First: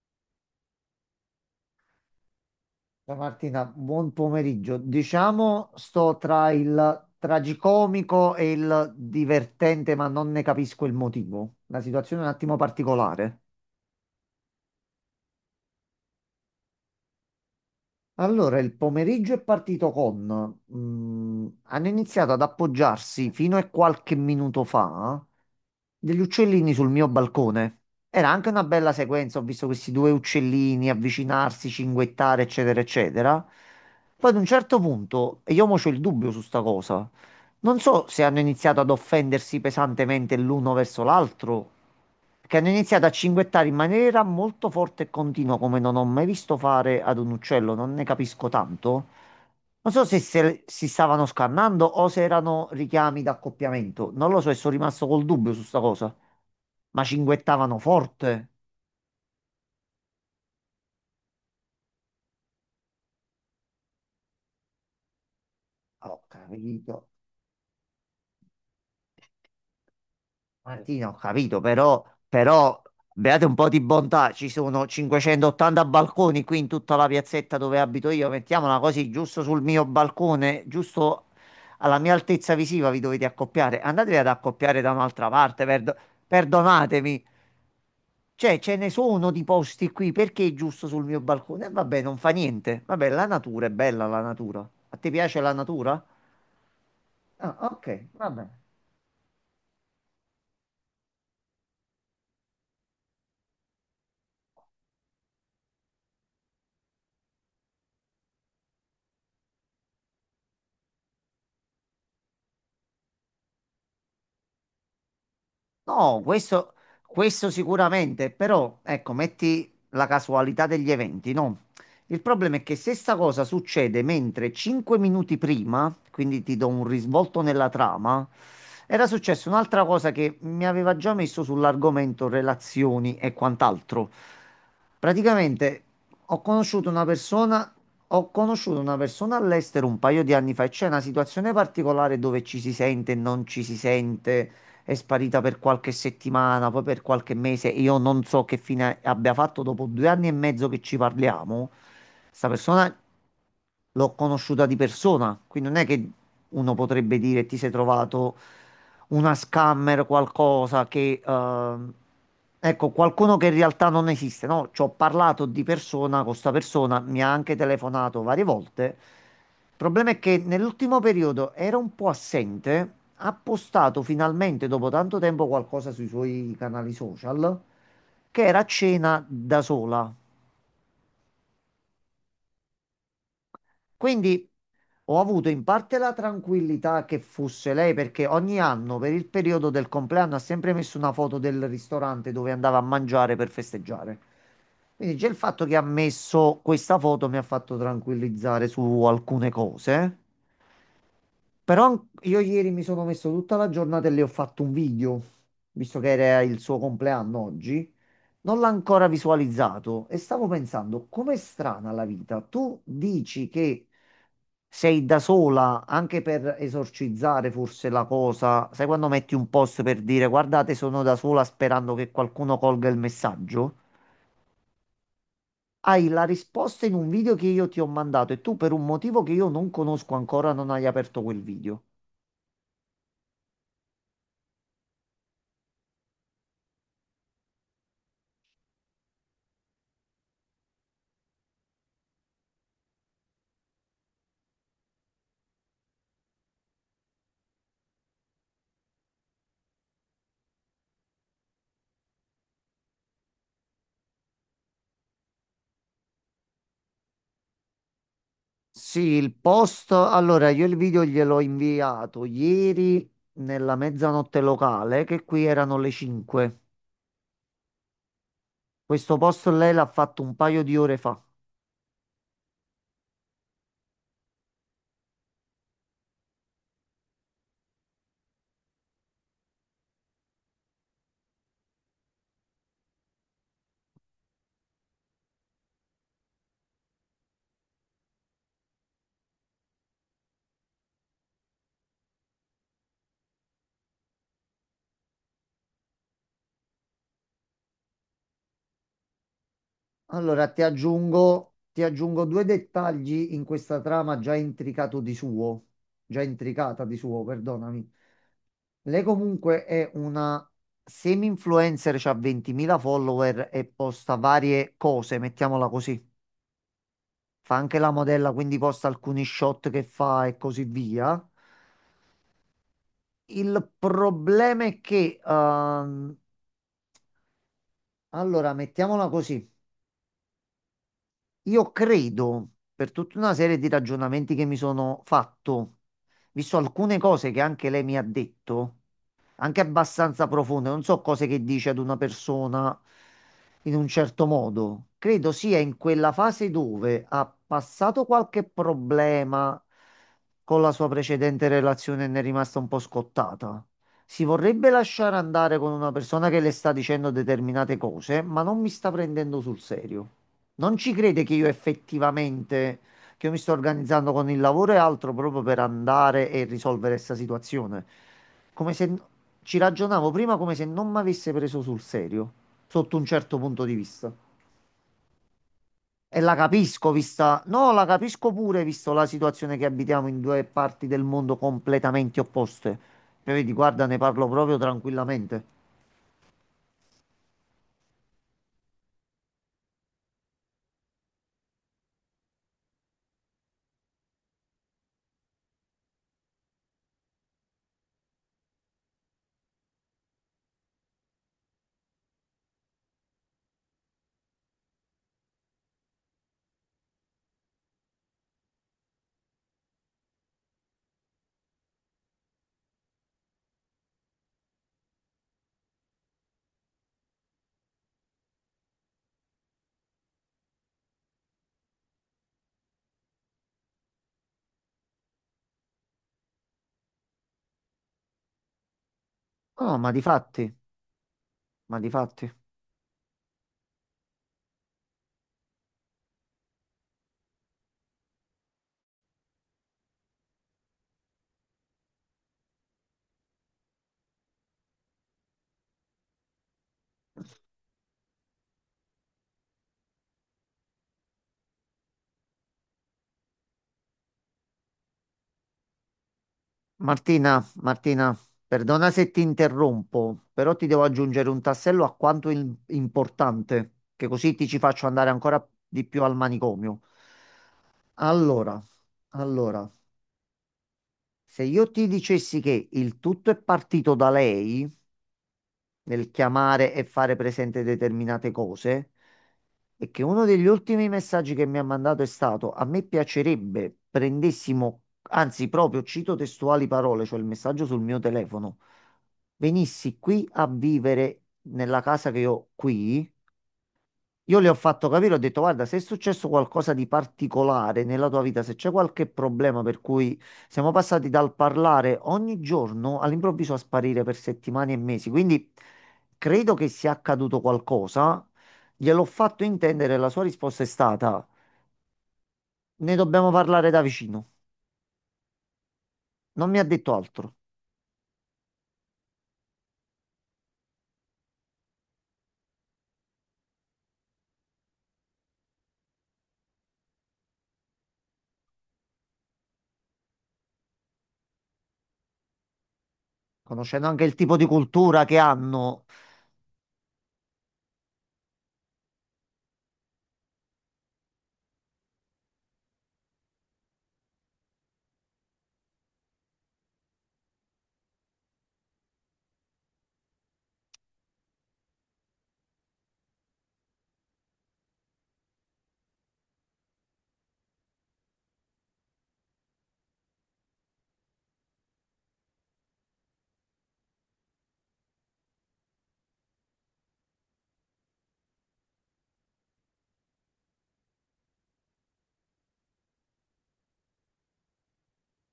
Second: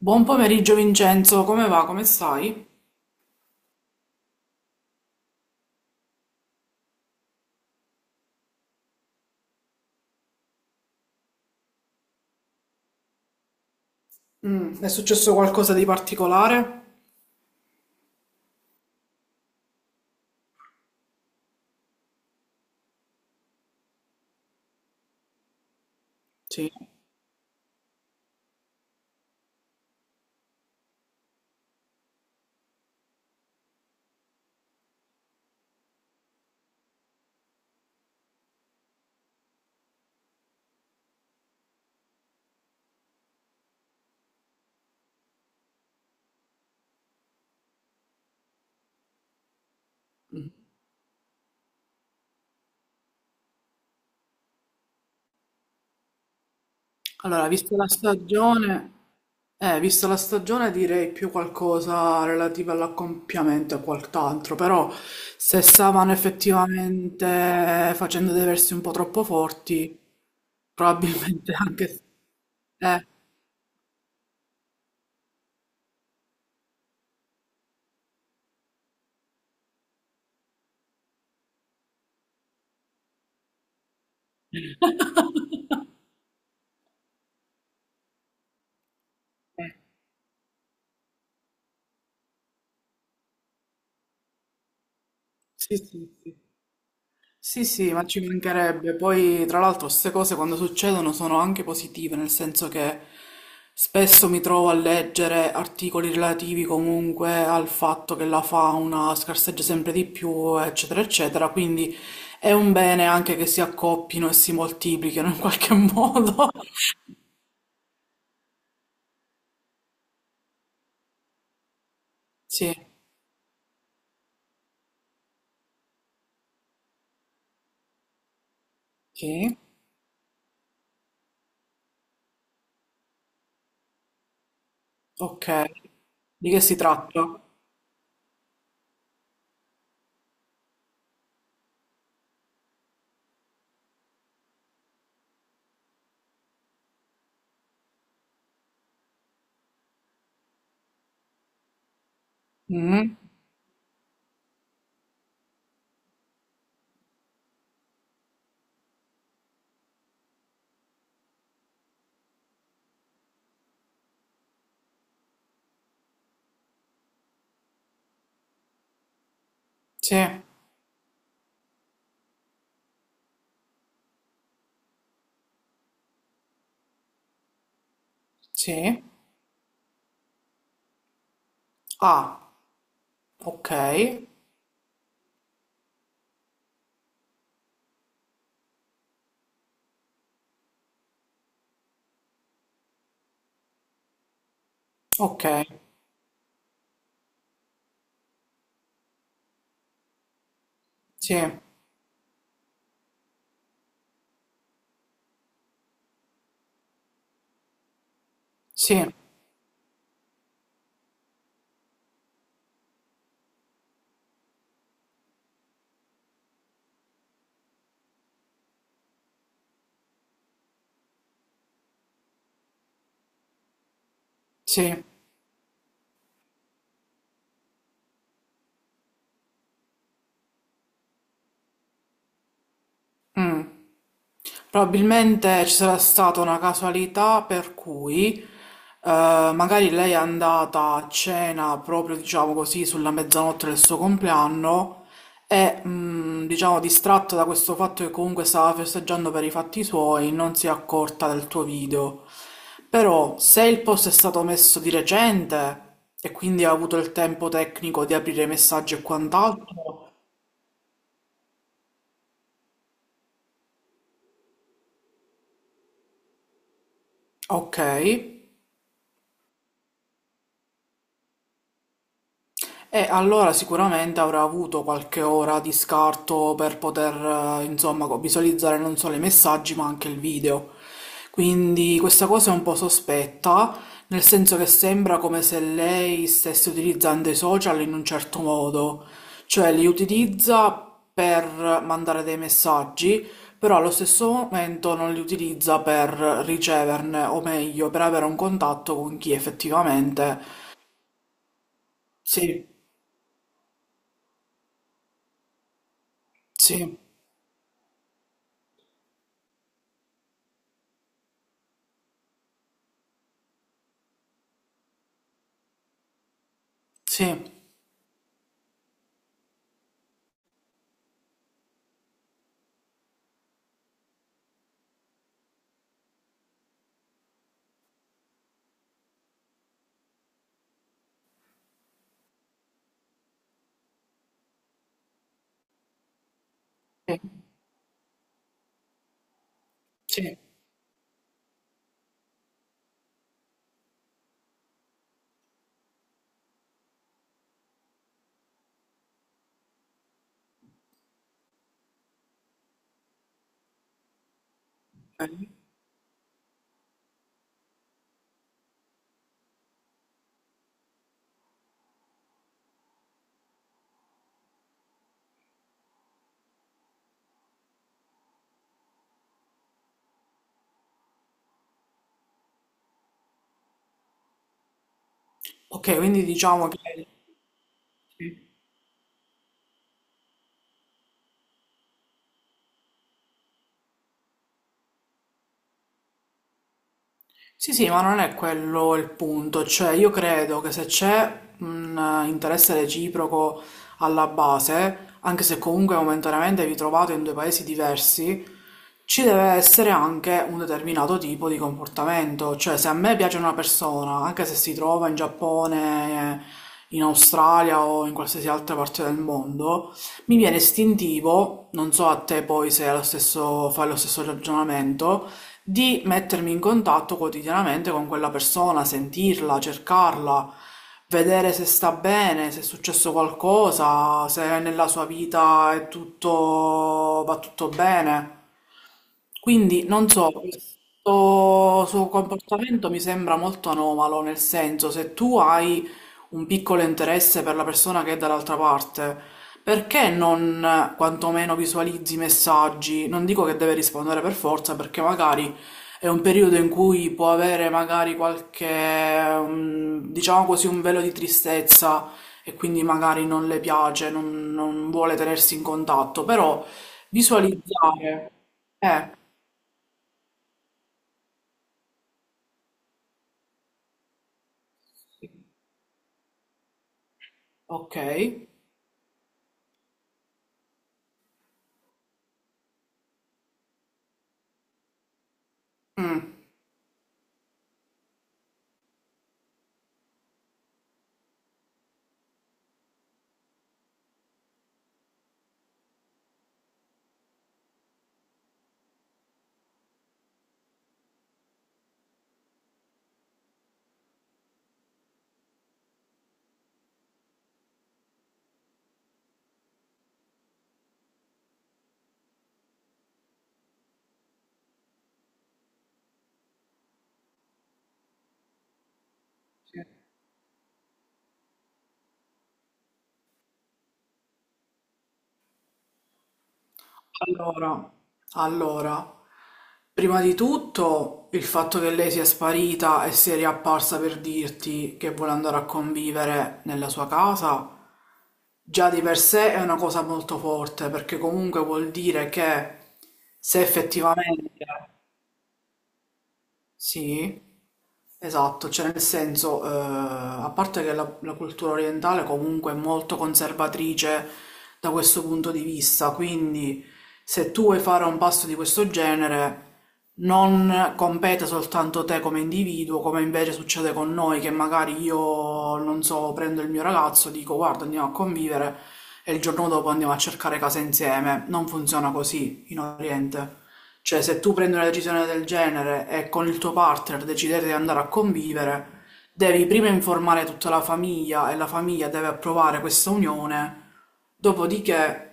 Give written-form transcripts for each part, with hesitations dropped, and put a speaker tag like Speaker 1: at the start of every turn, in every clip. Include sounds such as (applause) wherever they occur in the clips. Speaker 1: Buon pomeriggio Vincenzo, come va? Come stai?
Speaker 2: Ciao Martina, buon pomeriggio. Diciamo, sto tra il tragicomico e il divertente, ma non ne capisco il motivo. La situazione è un attimo particolare.
Speaker 1: È successo qualcosa di particolare?
Speaker 2: Allora, il pomeriggio è partito con hanno iniziato ad appoggiarsi fino a qualche minuto fa degli
Speaker 1: Sì.
Speaker 2: uccellini sul mio balcone. Era anche una bella sequenza, ho visto questi due uccellini avvicinarsi, cinguettare, eccetera, eccetera. Poi ad un certo punto, e io mo c'ho il dubbio su sta cosa, non so se hanno iniziato ad offendersi pesantemente l'uno verso l'altro che hanno iniziato a cinguettare in maniera molto forte e continua, come non ho mai visto fare ad un uccello, non ne capisco tanto. Non so se si stavano scannando o se erano richiami d'accoppiamento, non lo so e sono rimasto col dubbio su sta cosa. Ma
Speaker 1: Allora,
Speaker 2: cinguettavano forte.
Speaker 1: vista la stagione direi più qualcosa relativo all'accoppiamento e quant'altro, però se stavano
Speaker 2: Allora, ho capito.
Speaker 1: effettivamente facendo dei versi un po' troppo forti,
Speaker 2: Martina, ho
Speaker 1: probabilmente
Speaker 2: capito,
Speaker 1: anche...
Speaker 2: però
Speaker 1: Eh.
Speaker 2: beate un po' di bontà, ci sono 580 balconi qui in tutta la piazzetta dove abito io, mettiamola così, giusto sul mio balcone, giusto alla mia altezza visiva vi dovete accoppiare, andatevi ad accoppiare da un'altra parte,
Speaker 1: (laughs)
Speaker 2: perdonatemi, cioè ce ne sono di posti qui, perché giusto sul mio balcone? E vabbè, non fa niente, vabbè, la natura è bella, la natura. A te piace la
Speaker 1: Sì,
Speaker 2: natura?
Speaker 1: sì, sì.
Speaker 2: Ah,
Speaker 1: Sì,
Speaker 2: ok,
Speaker 1: sì, ma ci
Speaker 2: va bene.
Speaker 1: mancherebbe. Poi, tra l'altro, queste cose quando succedono sono anche positive, nel senso che spesso mi trovo a leggere articoli relativi comunque al fatto che la fauna scarseggia sempre di più, eccetera, eccetera. Quindi è un bene anche che si accoppino e si moltiplichino in qualche (laughs)
Speaker 2: No,
Speaker 1: modo.
Speaker 2: questo sicuramente, però ecco, metti la casualità degli eventi, no? Il problema è
Speaker 1: Sì,
Speaker 2: che se sta cosa succede mentre 5 minuti prima, quindi ti do un risvolto nella trama, era successa
Speaker 1: sì,
Speaker 2: un'altra cosa che mi aveva già messo sull'argomento relazioni e quant'altro.
Speaker 1: ok.
Speaker 2: Praticamente ho
Speaker 1: Di che si
Speaker 2: conosciuto una
Speaker 1: tratta?
Speaker 2: persona, ho conosciuto una persona all'estero un paio di anni fa e c'è una situazione particolare dove ci si sente e non ci si sente, è sparita per qualche settimana, poi per qualche mese. E io non so che fine abbia fatto dopo 2 anni e mezzo che ci parliamo. Sta persona
Speaker 1: Mm,
Speaker 2: l'ho conosciuta di persona, quindi non è che uno potrebbe dire ti sei trovato una scammer, qualcosa che ecco, qualcuno che in realtà non esiste, no? Ci ho parlato di persona con sta persona, mi ha anche telefonato varie volte. Il problema è
Speaker 1: sì,
Speaker 2: che nell'ultimo periodo era un po' assente, ha postato finalmente dopo tanto tempo qualcosa sui suoi canali social, che era a
Speaker 1: sì.
Speaker 2: cena da sola.
Speaker 1: Ah, ok,
Speaker 2: Quindi ho avuto in parte la tranquillità che fosse lei perché ogni anno per il periodo del compleanno ha sempre messo una foto del ristorante dove andava a mangiare per festeggiare. Quindi già il
Speaker 1: ok,
Speaker 2: fatto che ha messo questa foto mi ha fatto tranquillizzare su alcune cose.
Speaker 1: sì,
Speaker 2: Io ieri mi sono messo tutta la giornata e le ho fatto un video, visto che era il suo compleanno oggi. Non l'ho ancora
Speaker 1: sì.
Speaker 2: visualizzato e stavo pensando, com'è strana la vita. Tu dici che sei da sola anche per esorcizzare forse la cosa. Sai quando metti un post per dire guardate, sono da sola sperando che qualcuno colga il messaggio?
Speaker 1: Sì,
Speaker 2: Hai la risposta in un video che io ti ho mandato e tu per un motivo che io non conosco ancora non hai aperto quel video.
Speaker 1: probabilmente ci sarà stata una casualità per cui magari lei è andata a cena proprio, diciamo così, sulla mezzanotte del suo compleanno e, diciamo, distratta da questo fatto che comunque stava festeggiando per i fatti suoi, non si è accorta del tuo video. Però se il post è stato messo di recente e quindi ha avuto il tempo tecnico di aprire i messaggi
Speaker 2: Sì,
Speaker 1: e
Speaker 2: il
Speaker 1: quant'altro,
Speaker 2: post, allora io il video gliel'ho inviato ieri nella mezzanotte locale, che qui erano le 5.
Speaker 1: ok.
Speaker 2: Questo post lei l'ha fatto un paio di ore fa.
Speaker 1: E allora sicuramente avrà avuto qualche ora di scarto per poter, insomma, visualizzare non solo i messaggi ma anche il video. Quindi questa cosa è un po' sospetta, nel senso che sembra come se lei stesse utilizzando i social in un certo modo, cioè li utilizza per mandare dei messaggi, però allo stesso momento non li utilizza per riceverne, o meglio, per avere un contatto con chi
Speaker 2: Allora
Speaker 1: effettivamente...
Speaker 2: ti aggiungo due
Speaker 1: Sì,
Speaker 2: dettagli in questa trama già intricata di
Speaker 1: sì.
Speaker 2: suo, perdonami. Lei comunque è una semi-influencer, ha 20.000 follower e posta varie cose, mettiamola così.
Speaker 1: Sì,
Speaker 2: Fa anche la modella, quindi posta alcuni shot che fa e così via. Il problema è che, allora, mettiamola così, io credo, per tutta una serie di ragionamenti che mi sono fatto, visto alcune
Speaker 1: sì,
Speaker 2: cose che anche lei mi ha detto, anche abbastanza
Speaker 1: sì.
Speaker 2: profonde. Non so cose che dice ad una persona in un certo modo. Credo sia in quella fase dove ha passato qualche problema con la sua precedente relazione e ne è rimasta un po' scottata. Si vorrebbe lasciare
Speaker 1: Ok,
Speaker 2: andare con una persona che le sta dicendo determinate cose, ma non mi sta prendendo sul serio. Non ci crede che io mi sto organizzando con il lavoro e altro proprio per andare e risolvere questa situazione. Come se ci ragionavo prima come se non mi avesse preso sul serio, sotto un certo punto di vista.
Speaker 1: ok,
Speaker 2: E
Speaker 1: quindi
Speaker 2: la
Speaker 1: diciamo che...
Speaker 2: capisco, vista. No, la capisco pure, visto la situazione che abitiamo in due parti del mondo completamente opposte. Cioè, vedi, guarda, ne parlo proprio tranquillamente.
Speaker 1: Sì, sì, ma non è quello il punto, cioè io credo che se c'è un interesse reciproco alla base, anche se comunque momentaneamente vi trovate in due paesi diversi, ci deve essere anche un determinato tipo di comportamento, cioè se a me piace una persona, anche se si trova in Giappone, in Australia o in qualsiasi altra parte del mondo, mi viene istintivo, non so a te poi se è lo stesso, fai lo stesso ragionamento, di mettermi in contatto quotidianamente con quella persona, sentirla, cercarla, vedere se sta bene, se è successo qualcosa, se nella sua vita è tutto, va tutto bene.
Speaker 2: No,
Speaker 1: Quindi non so,
Speaker 2: ma
Speaker 1: questo
Speaker 2: di
Speaker 1: suo
Speaker 2: fatti.
Speaker 1: comportamento mi sembra molto anomalo, nel senso se tu hai un piccolo interesse per la persona che è dall'altra parte, perché non quantomeno visualizzi i messaggi? Non dico che deve rispondere per forza, perché magari è un periodo in cui può avere magari qualche, diciamo così, un velo di tristezza e quindi magari non le piace, non vuole tenersi in contatto, però
Speaker 2: Martina,
Speaker 1: visualizzare
Speaker 2: perdona se
Speaker 1: eh,
Speaker 2: ti interrompo, però ti devo aggiungere un tassello a quanto importante, che così ti ci faccio andare
Speaker 1: sì,
Speaker 2: ancora di più al manicomio.
Speaker 1: okay.
Speaker 2: Allora, allora, se io ti dicessi che il tutto è partito da lei, nel
Speaker 1: Mh.
Speaker 2: chiamare e fare presente determinate cose. E che uno degli ultimi messaggi che mi ha mandato è stato: a me piacerebbe prendessimo, anzi, proprio cito testuali parole, cioè il messaggio sul mio telefono, venissi qui a vivere nella casa che ho qui. Io le ho fatto capire, ho detto, guarda, se è successo qualcosa di particolare nella tua vita, se c'è qualche problema per cui siamo passati dal parlare ogni giorno all'improvviso a sparire per settimane e mesi, quindi credo che sia accaduto qualcosa, gliel'ho fatto intendere, e la sua risposta è stata, ne dobbiamo parlare da vicino. Non mi ha detto altro.
Speaker 1: Allora, allora, prima di tutto il fatto che lei sia sparita e sia riapparsa per dirti che vuole andare a convivere nella sua casa, già di per sé è una cosa molto forte, perché comunque vuol dire che se
Speaker 2: Conoscendo anche il tipo di
Speaker 1: effettivamente
Speaker 2: cultura che hanno,
Speaker 1: sì, esatto, cioè nel senso, a parte che la, la cultura orientale comunque è molto conservatrice da questo punto di vista, quindi se tu vuoi fare un pasto di questo genere non compete soltanto te come individuo, come invece succede con noi, che magari io, non so, prendo il mio ragazzo, dico guarda andiamo a convivere e il giorno dopo andiamo a cercare casa insieme. Non funziona così in Oriente. Cioè, se tu prendi una decisione del genere e con il tuo partner decidete di andare a convivere, devi prima informare tutta la famiglia e la famiglia deve approvare questa unione, dopodiché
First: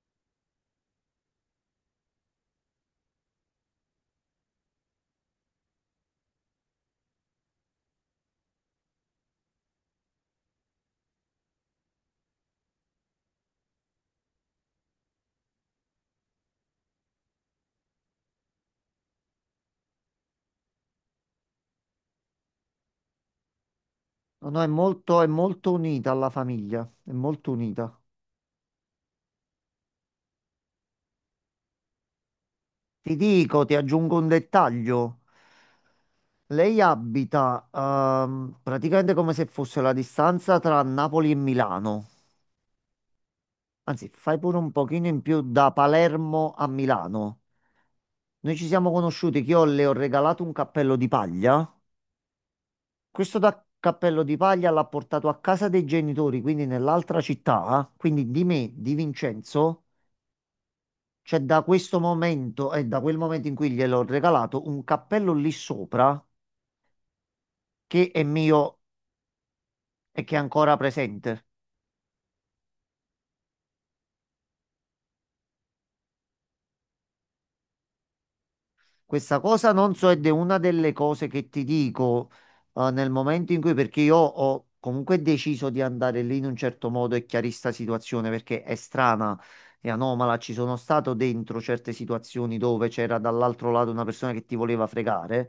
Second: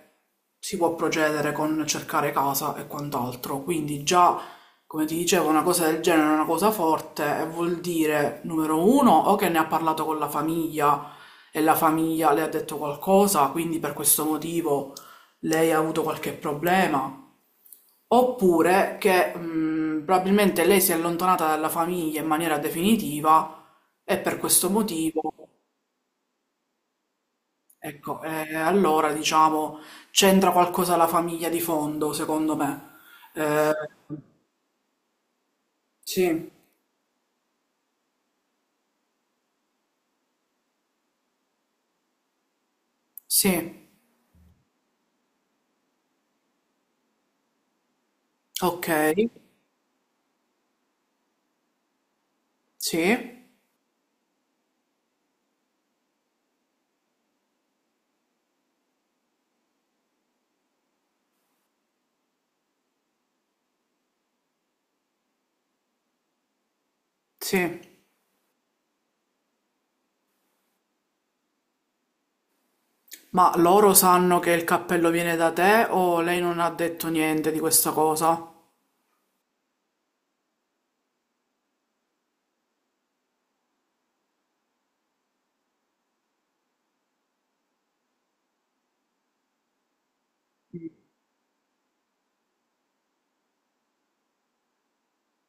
Speaker 1: si può procedere con cercare casa e quant'altro. Quindi già, come ti dicevo, una cosa del genere è una cosa forte e vuol dire, numero uno, o che ne ha parlato con la famiglia e la famiglia le ha detto qualcosa, quindi per questo motivo lei ha avuto qualche problema. Oppure che probabilmente lei si è allontanata dalla famiglia in maniera definitiva e per
Speaker 2: no, no,
Speaker 1: questo motivo,
Speaker 2: è molto unita alla famiglia, è molto unita.
Speaker 1: ecco, allora diciamo c'entra qualcosa la famiglia di fondo, secondo me.
Speaker 2: Ti dico,
Speaker 1: Eh,
Speaker 2: ti aggiungo un dettaglio.
Speaker 1: sì,
Speaker 2: Lei abita praticamente come se fosse la distanza tra Napoli e Milano.
Speaker 1: sì,
Speaker 2: Anzi, fai pure un pochino in più da Palermo a Milano. Noi ci
Speaker 1: ok,
Speaker 2: siamo conosciuti che io le ho regalato un cappello di paglia. Questo
Speaker 1: sì,
Speaker 2: da cappello di paglia l'ha portato a casa dei genitori, quindi nell'altra città. Quindi di me, di Vincenzo, c'è da questo momento e da quel momento in cui gliel'ho regalato un cappello lì sopra
Speaker 1: sì.
Speaker 2: che è mio e che è ancora presente.
Speaker 1: Ma loro sanno che il cappello viene da te o lei non ha detto niente di questa cosa?
Speaker 2: Questa cosa non so ed è una delle cose che ti dico nel momento in cui, perché io ho comunque deciso di andare lì in un certo modo e chiarista situazione perché è strana e anomala. Ci sono stato dentro certe situazioni dove c'era dall'altro lato una persona che ti voleva fregare.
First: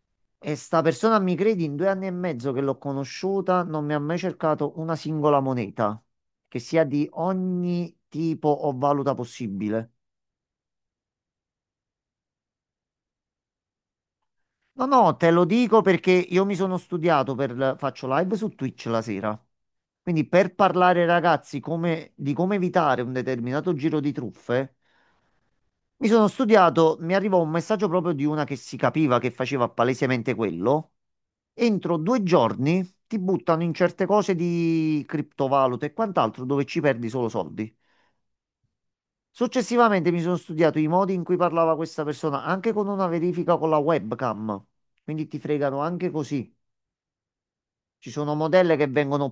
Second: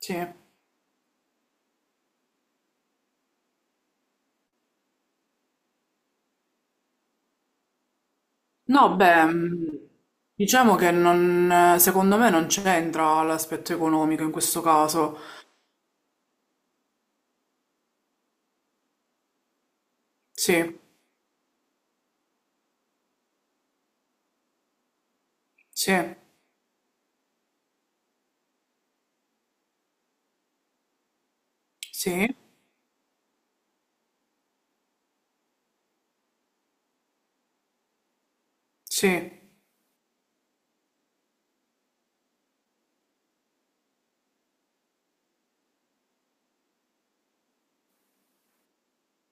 Speaker 1: Sì.
Speaker 2: E sta persona, mi credi, in 2 anni e mezzo che l'ho conosciuta, non mi ha mai cercato una singola moneta, che sia di ogni tipo o
Speaker 1: No,
Speaker 2: valuta
Speaker 1: beh,
Speaker 2: possibile.
Speaker 1: diciamo che non, secondo me non c'entra l'aspetto economico in questo
Speaker 2: No, no,
Speaker 1: caso.
Speaker 2: te lo dico perché io mi sono studiato per, faccio live su Twitch la sera. Quindi per
Speaker 1: Sì,
Speaker 2: parlare ai ragazzi di come evitare un determinato giro di truffe,
Speaker 1: sì,
Speaker 2: mi sono studiato, mi arrivò un messaggio proprio di una che si capiva che faceva palesemente quello. Entro due
Speaker 1: sì,
Speaker 2: giorni ti buttano in certe cose di criptovalute e quant'altro dove ci perdi solo soldi.
Speaker 1: sì.
Speaker 2: Successivamente mi sono studiato i modi in cui parlava questa persona, anche con una verifica con la webcam. Quindi ti fregano anche così. Ci sono modelle che vengono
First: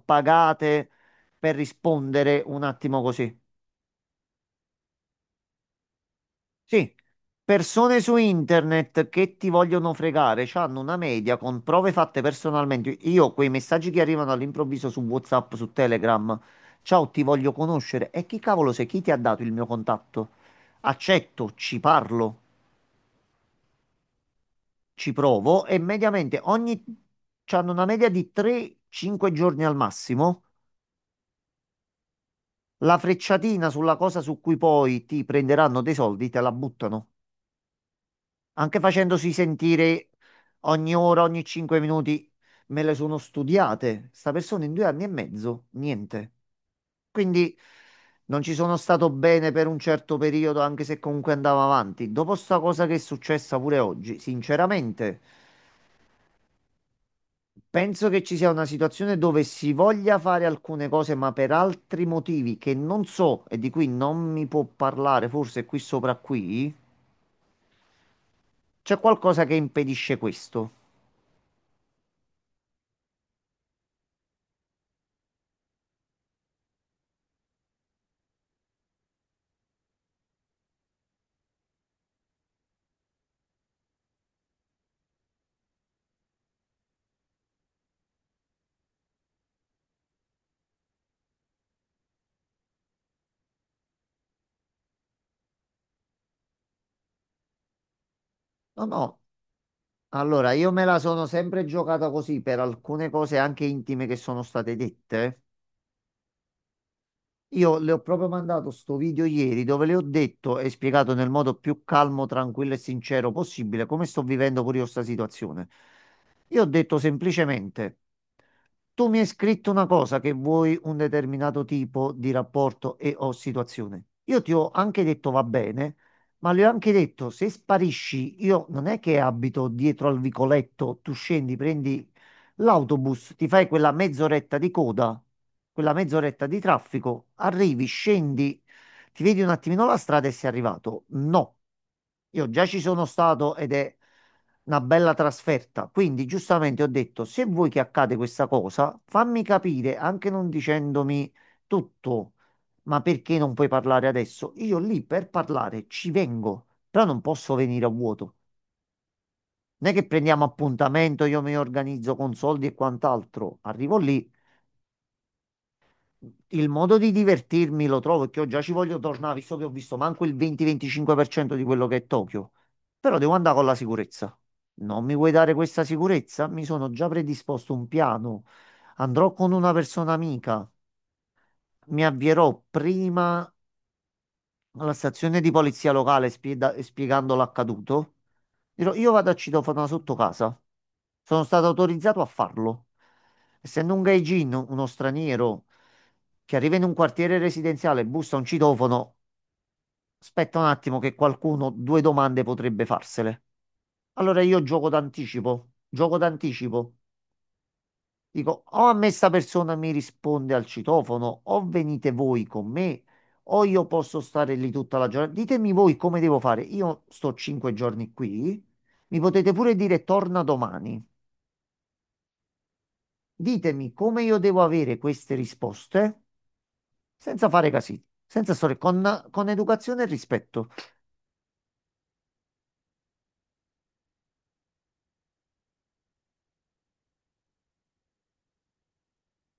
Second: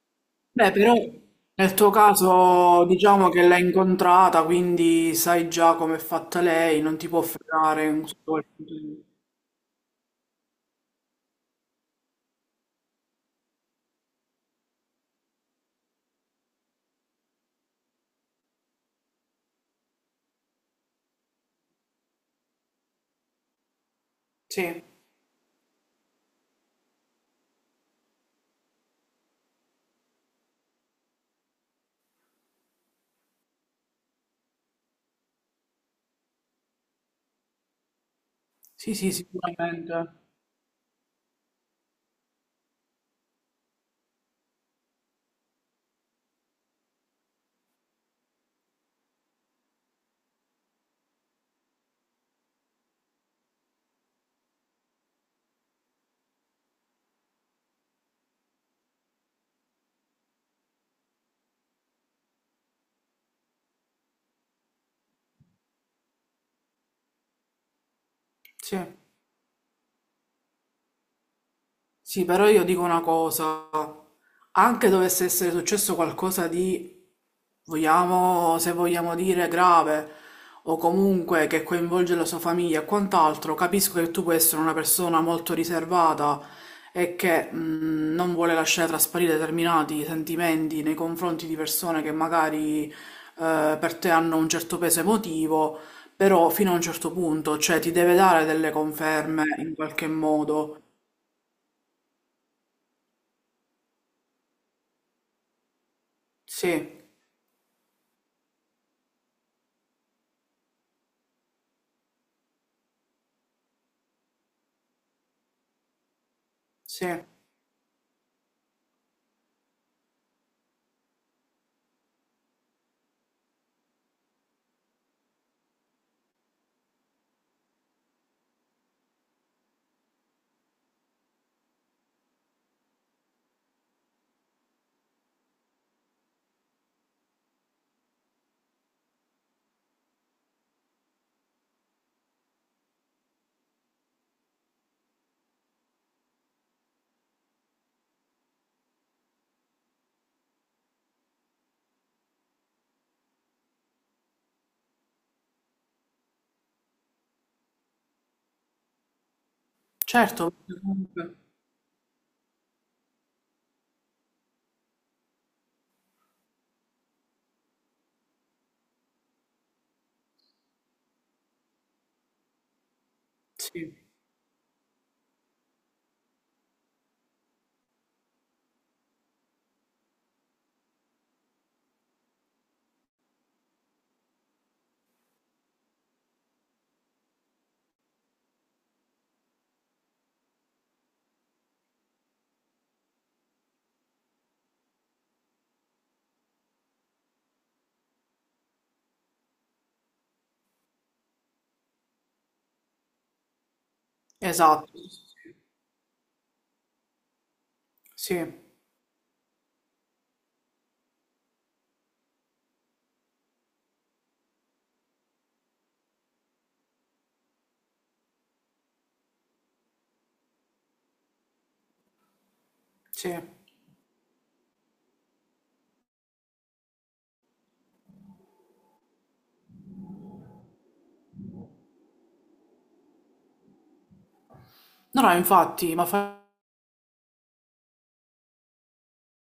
Speaker 1: Beh,
Speaker 2: pagate
Speaker 1: però
Speaker 2: per
Speaker 1: nel tuo
Speaker 2: rispondere un
Speaker 1: caso
Speaker 2: attimo
Speaker 1: diciamo
Speaker 2: così.
Speaker 1: che l'hai incontrata, quindi sai già come è fatta lei,
Speaker 2: Sì,
Speaker 1: non ti può fregare
Speaker 2: persone
Speaker 1: in
Speaker 2: su
Speaker 1: questo quel punto di
Speaker 2: internet
Speaker 1: vista.
Speaker 2: che ti vogliono fregare, hanno una media con prove fatte personalmente. Io quei messaggi che arrivano all'improvviso su WhatsApp, su Telegram, ciao, ti voglio conoscere. E chi cavolo sei? Chi ti ha dato il mio contatto? Accetto, ci parlo,
Speaker 1: Sì,
Speaker 2: ci provo e mediamente ogni, hanno una media di 3-5 giorni al massimo. La frecciatina sulla cosa su cui poi ti prenderanno dei soldi, te la buttano. Anche
Speaker 1: sì, sì,
Speaker 2: facendosi
Speaker 1: sicuramente.
Speaker 2: sentire ogni ora, ogni 5 minuti, me le sono studiate. Sta persona in 2 anni e mezzo, niente. Quindi non ci sono stato bene per un certo periodo, anche se comunque andava avanti. Dopo sta cosa che è successa pure oggi, sinceramente, penso che ci sia una situazione dove si voglia fare alcune cose, ma per altri motivi che non so e di cui non mi può parlare, forse qui sopra qui,
Speaker 1: Sì.
Speaker 2: c'è qualcosa che impedisce questo.
Speaker 1: Sì, però io dico una cosa. Anche dovesse essere successo qualcosa di, vogliamo, se vogliamo dire, grave o comunque che coinvolge la sua famiglia e quant'altro, capisco che tu puoi essere una persona molto riservata e che non vuole lasciare trasparire determinati sentimenti nei confronti di persone che magari per te hanno un certo peso emotivo, però fino a un certo punto, cioè ti deve dare delle
Speaker 2: No, no.
Speaker 1: conferme in qualche
Speaker 2: Allora, io
Speaker 1: modo.
Speaker 2: me la sono sempre giocata così per alcune cose anche intime che sono state dette.
Speaker 1: Sì,
Speaker 2: Io le ho proprio mandato sto video ieri dove le ho detto e spiegato nel modo più calmo, tranquillo e sincero possibile come sto vivendo pure io sta situazione. Io ho detto
Speaker 1: sì,
Speaker 2: semplicemente. Tu mi hai scritto una cosa che vuoi un determinato tipo di rapporto e o situazione. Io ti ho anche detto va bene, ma le ho anche detto se sparisci, io non è che abito dietro al vicoletto, tu scendi, prendi l'autobus, ti fai quella mezz'oretta di coda, quella mezz'oretta di traffico, arrivi, scendi, ti vedi un attimino la strada e sei arrivato? No, io già ci sono stato ed è una bella trasferta. Quindi, giustamente ho detto: se vuoi che accade questa cosa, fammi capire, anche non dicendomi tutto, ma perché non puoi parlare adesso? Io lì per parlare ci vengo, però non posso venire a vuoto. Non è che prendiamo
Speaker 1: certo.
Speaker 2: appuntamento,
Speaker 1: comunque-
Speaker 2: io mi organizzo con soldi e quant'altro. Arrivo lì, il modo di divertirmi lo trovo perché io già ci voglio tornare, visto che ho visto manco il 20-25% di quello che è Tokyo. Però devo andare con la
Speaker 1: Sì,
Speaker 2: sicurezza. Non mi vuoi dare questa sicurezza? Mi sono già predisposto un piano. Andrò con una persona amica. Mi avvierò prima alla stazione di polizia locale spiegando l'accaduto. Dirò, io vado a citofono sotto casa. Sono stato autorizzato a farlo. Essendo un gaijin, uno straniero che arriva in un quartiere residenziale, e bussa a un citofono, aspetta un attimo che qualcuno due domande potrebbe farsele. Allora io gioco
Speaker 1: esatto.
Speaker 2: d'anticipo, gioco d'anticipo.
Speaker 1: Sì,
Speaker 2: Dico, o a me sta persona mi risponde al citofono, o venite voi con me, o io posso stare lì tutta la giornata. Ditemi voi come devo fare. Io sto 5 giorni qui, mi potete pure dire torna domani.
Speaker 1: sì.
Speaker 2: Ditemi come io devo avere queste risposte senza fare casini, senza storie, con educazione e rispetto.
Speaker 1: No, no, infatti, ma fa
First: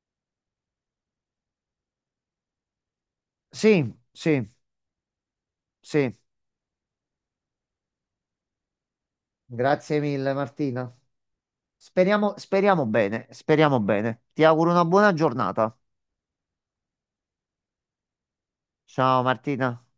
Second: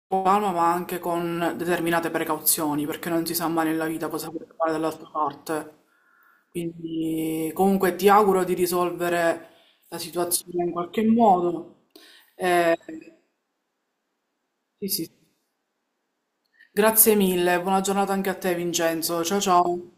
Speaker 1: con calma, ma anche con determinate precauzioni, perché non si sa mai nella
Speaker 2: Sì,
Speaker 1: vita cosa può
Speaker 2: sì,
Speaker 1: fare dall'altra parte.
Speaker 2: sì.
Speaker 1: Quindi, comunque, ti auguro di risolvere la
Speaker 2: Grazie mille,
Speaker 1: situazione in
Speaker 2: Martina.
Speaker 1: qualche modo.
Speaker 2: Speriamo,
Speaker 1: Eh,
Speaker 2: speriamo bene, speriamo bene. Ti auguro una
Speaker 1: sì,
Speaker 2: buona
Speaker 1: sì.
Speaker 2: giornata.
Speaker 1: Grazie mille, buona giornata anche a te,
Speaker 2: Ciao,
Speaker 1: Vincenzo. Ciao,
Speaker 2: Martina.
Speaker 1: ciao.